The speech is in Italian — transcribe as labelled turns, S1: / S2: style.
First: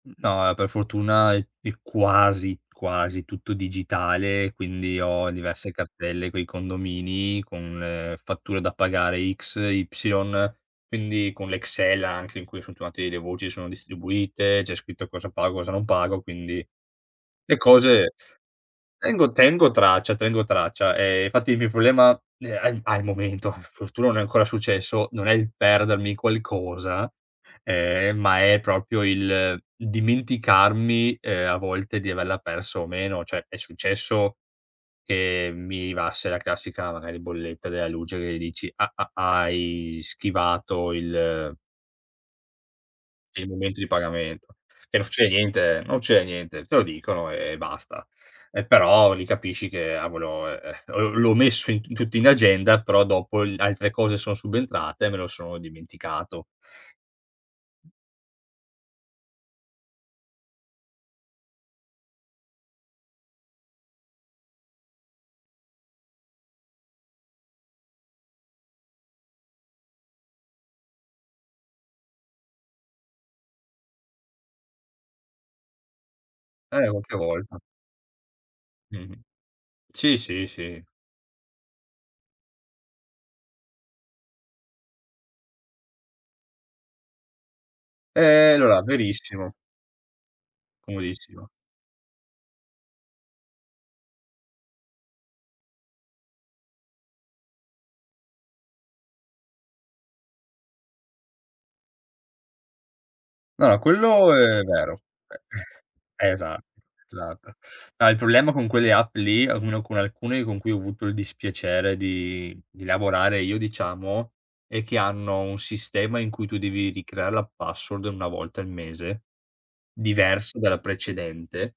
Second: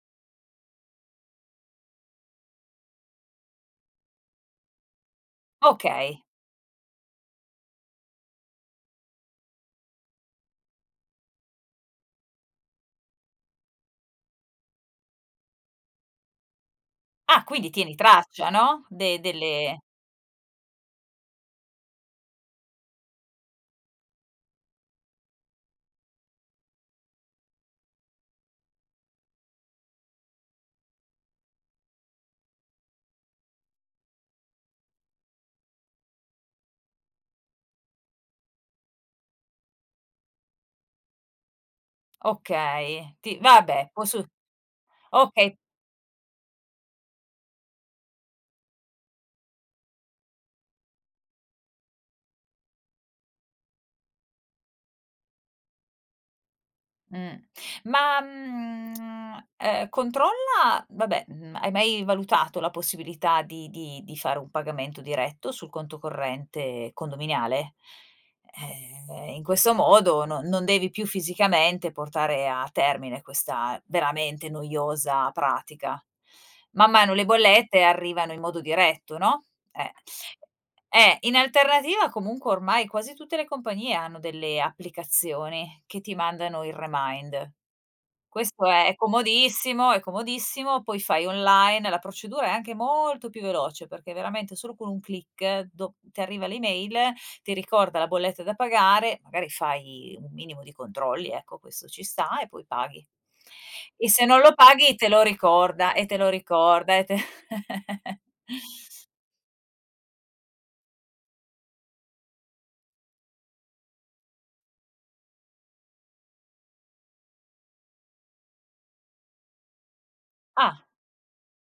S1: N no, e per fortuna è è quasi quasi tutto digitale, quindi ho diverse
S2: Okay.
S1: cartelle coi condomini con le fatture da pagare X, Y, quindi con l'Excel anche in cui [unintelligible] delle voci, sono distribuite, c'è scritto cosa pago, cosa non pago, quindi
S2: Ah,
S1: le
S2: quindi tieni
S1: cose
S2: traccia, no? De
S1: tengo tengo
S2: delle
S1: traccia tengo traccia. Ehm, fatti il mio problema, ne a al momento, fortuna non è ancora successo, non è il perdermi qualcosa. Eh, ma è proprio il dimenticarmi, ehm, a volte di averla persa o meno. Cioè è successo che mi arrivasse la classica magari bolletta della luce che dici: "Ah, ah, ah, hai schivato il"
S2: Okay, ti
S1: "il momento di
S2: vabbè può su
S1: pagamento". Che non succede
S2: okay.
S1: niente, eh, non ce niente, te lo dicono e basta. Eh, però li capisci che: "Ah, volo e eh, v l'ho messo in t tutto in agenda, però dopo l altre cose son subentrate e me lo sono dimenticato."
S2: Mh. Ma, mhmm, ehm, controlla vabbè, mhmm, hai mai valutato la possibilità di di di fare un pagamento diretto sul conto corrente condominiale? Eh, in questo modo no non devi più fisicamente portare a termine questa veramente noiosa pratica.
S1: Eh,
S2: Man mano
S1: qualche
S2: le
S1: volta.
S2: bollette arrivano in modo diretto,
S1: Mh-mh.
S2: no, eh.
S1: Sì, sì, sì.
S2: Eh, in alternativa comunque ormai quasi tutte le compagnie hanno delle applicazioni che ti mandano il remind.
S1: Ehm,
S2: Questo
S1: allora,
S2: è è
S1: verissimo.
S2: comodissimo, è comodissimo, poi fai
S1: Comodissimo.
S2: online, la procedura è anche molto più veloce perché veramente solo con un click, do ti arriva l'email, ti ricorda la bolletta da pagare, magari fai un minimo di controlli, ecco, questo ci sta, e poi paghi.
S1: No,
S2: E se
S1: quello
S2: non lo
S1: è
S2: paghi,
S1: vero.
S2: te lo
S1: E
S2: ricorda, e te lo
S1: esatto,
S2: ricorda, e te
S1: esatto. No, il problema con quelle app lì, o almeno con alcune con cui ho avuto il dispiacere di di lavorare io diciamo, è che hanno un sistema in cui tu devi ricreare la password 1 volta al mese, diversa dalla
S2: Ah.
S1: precedente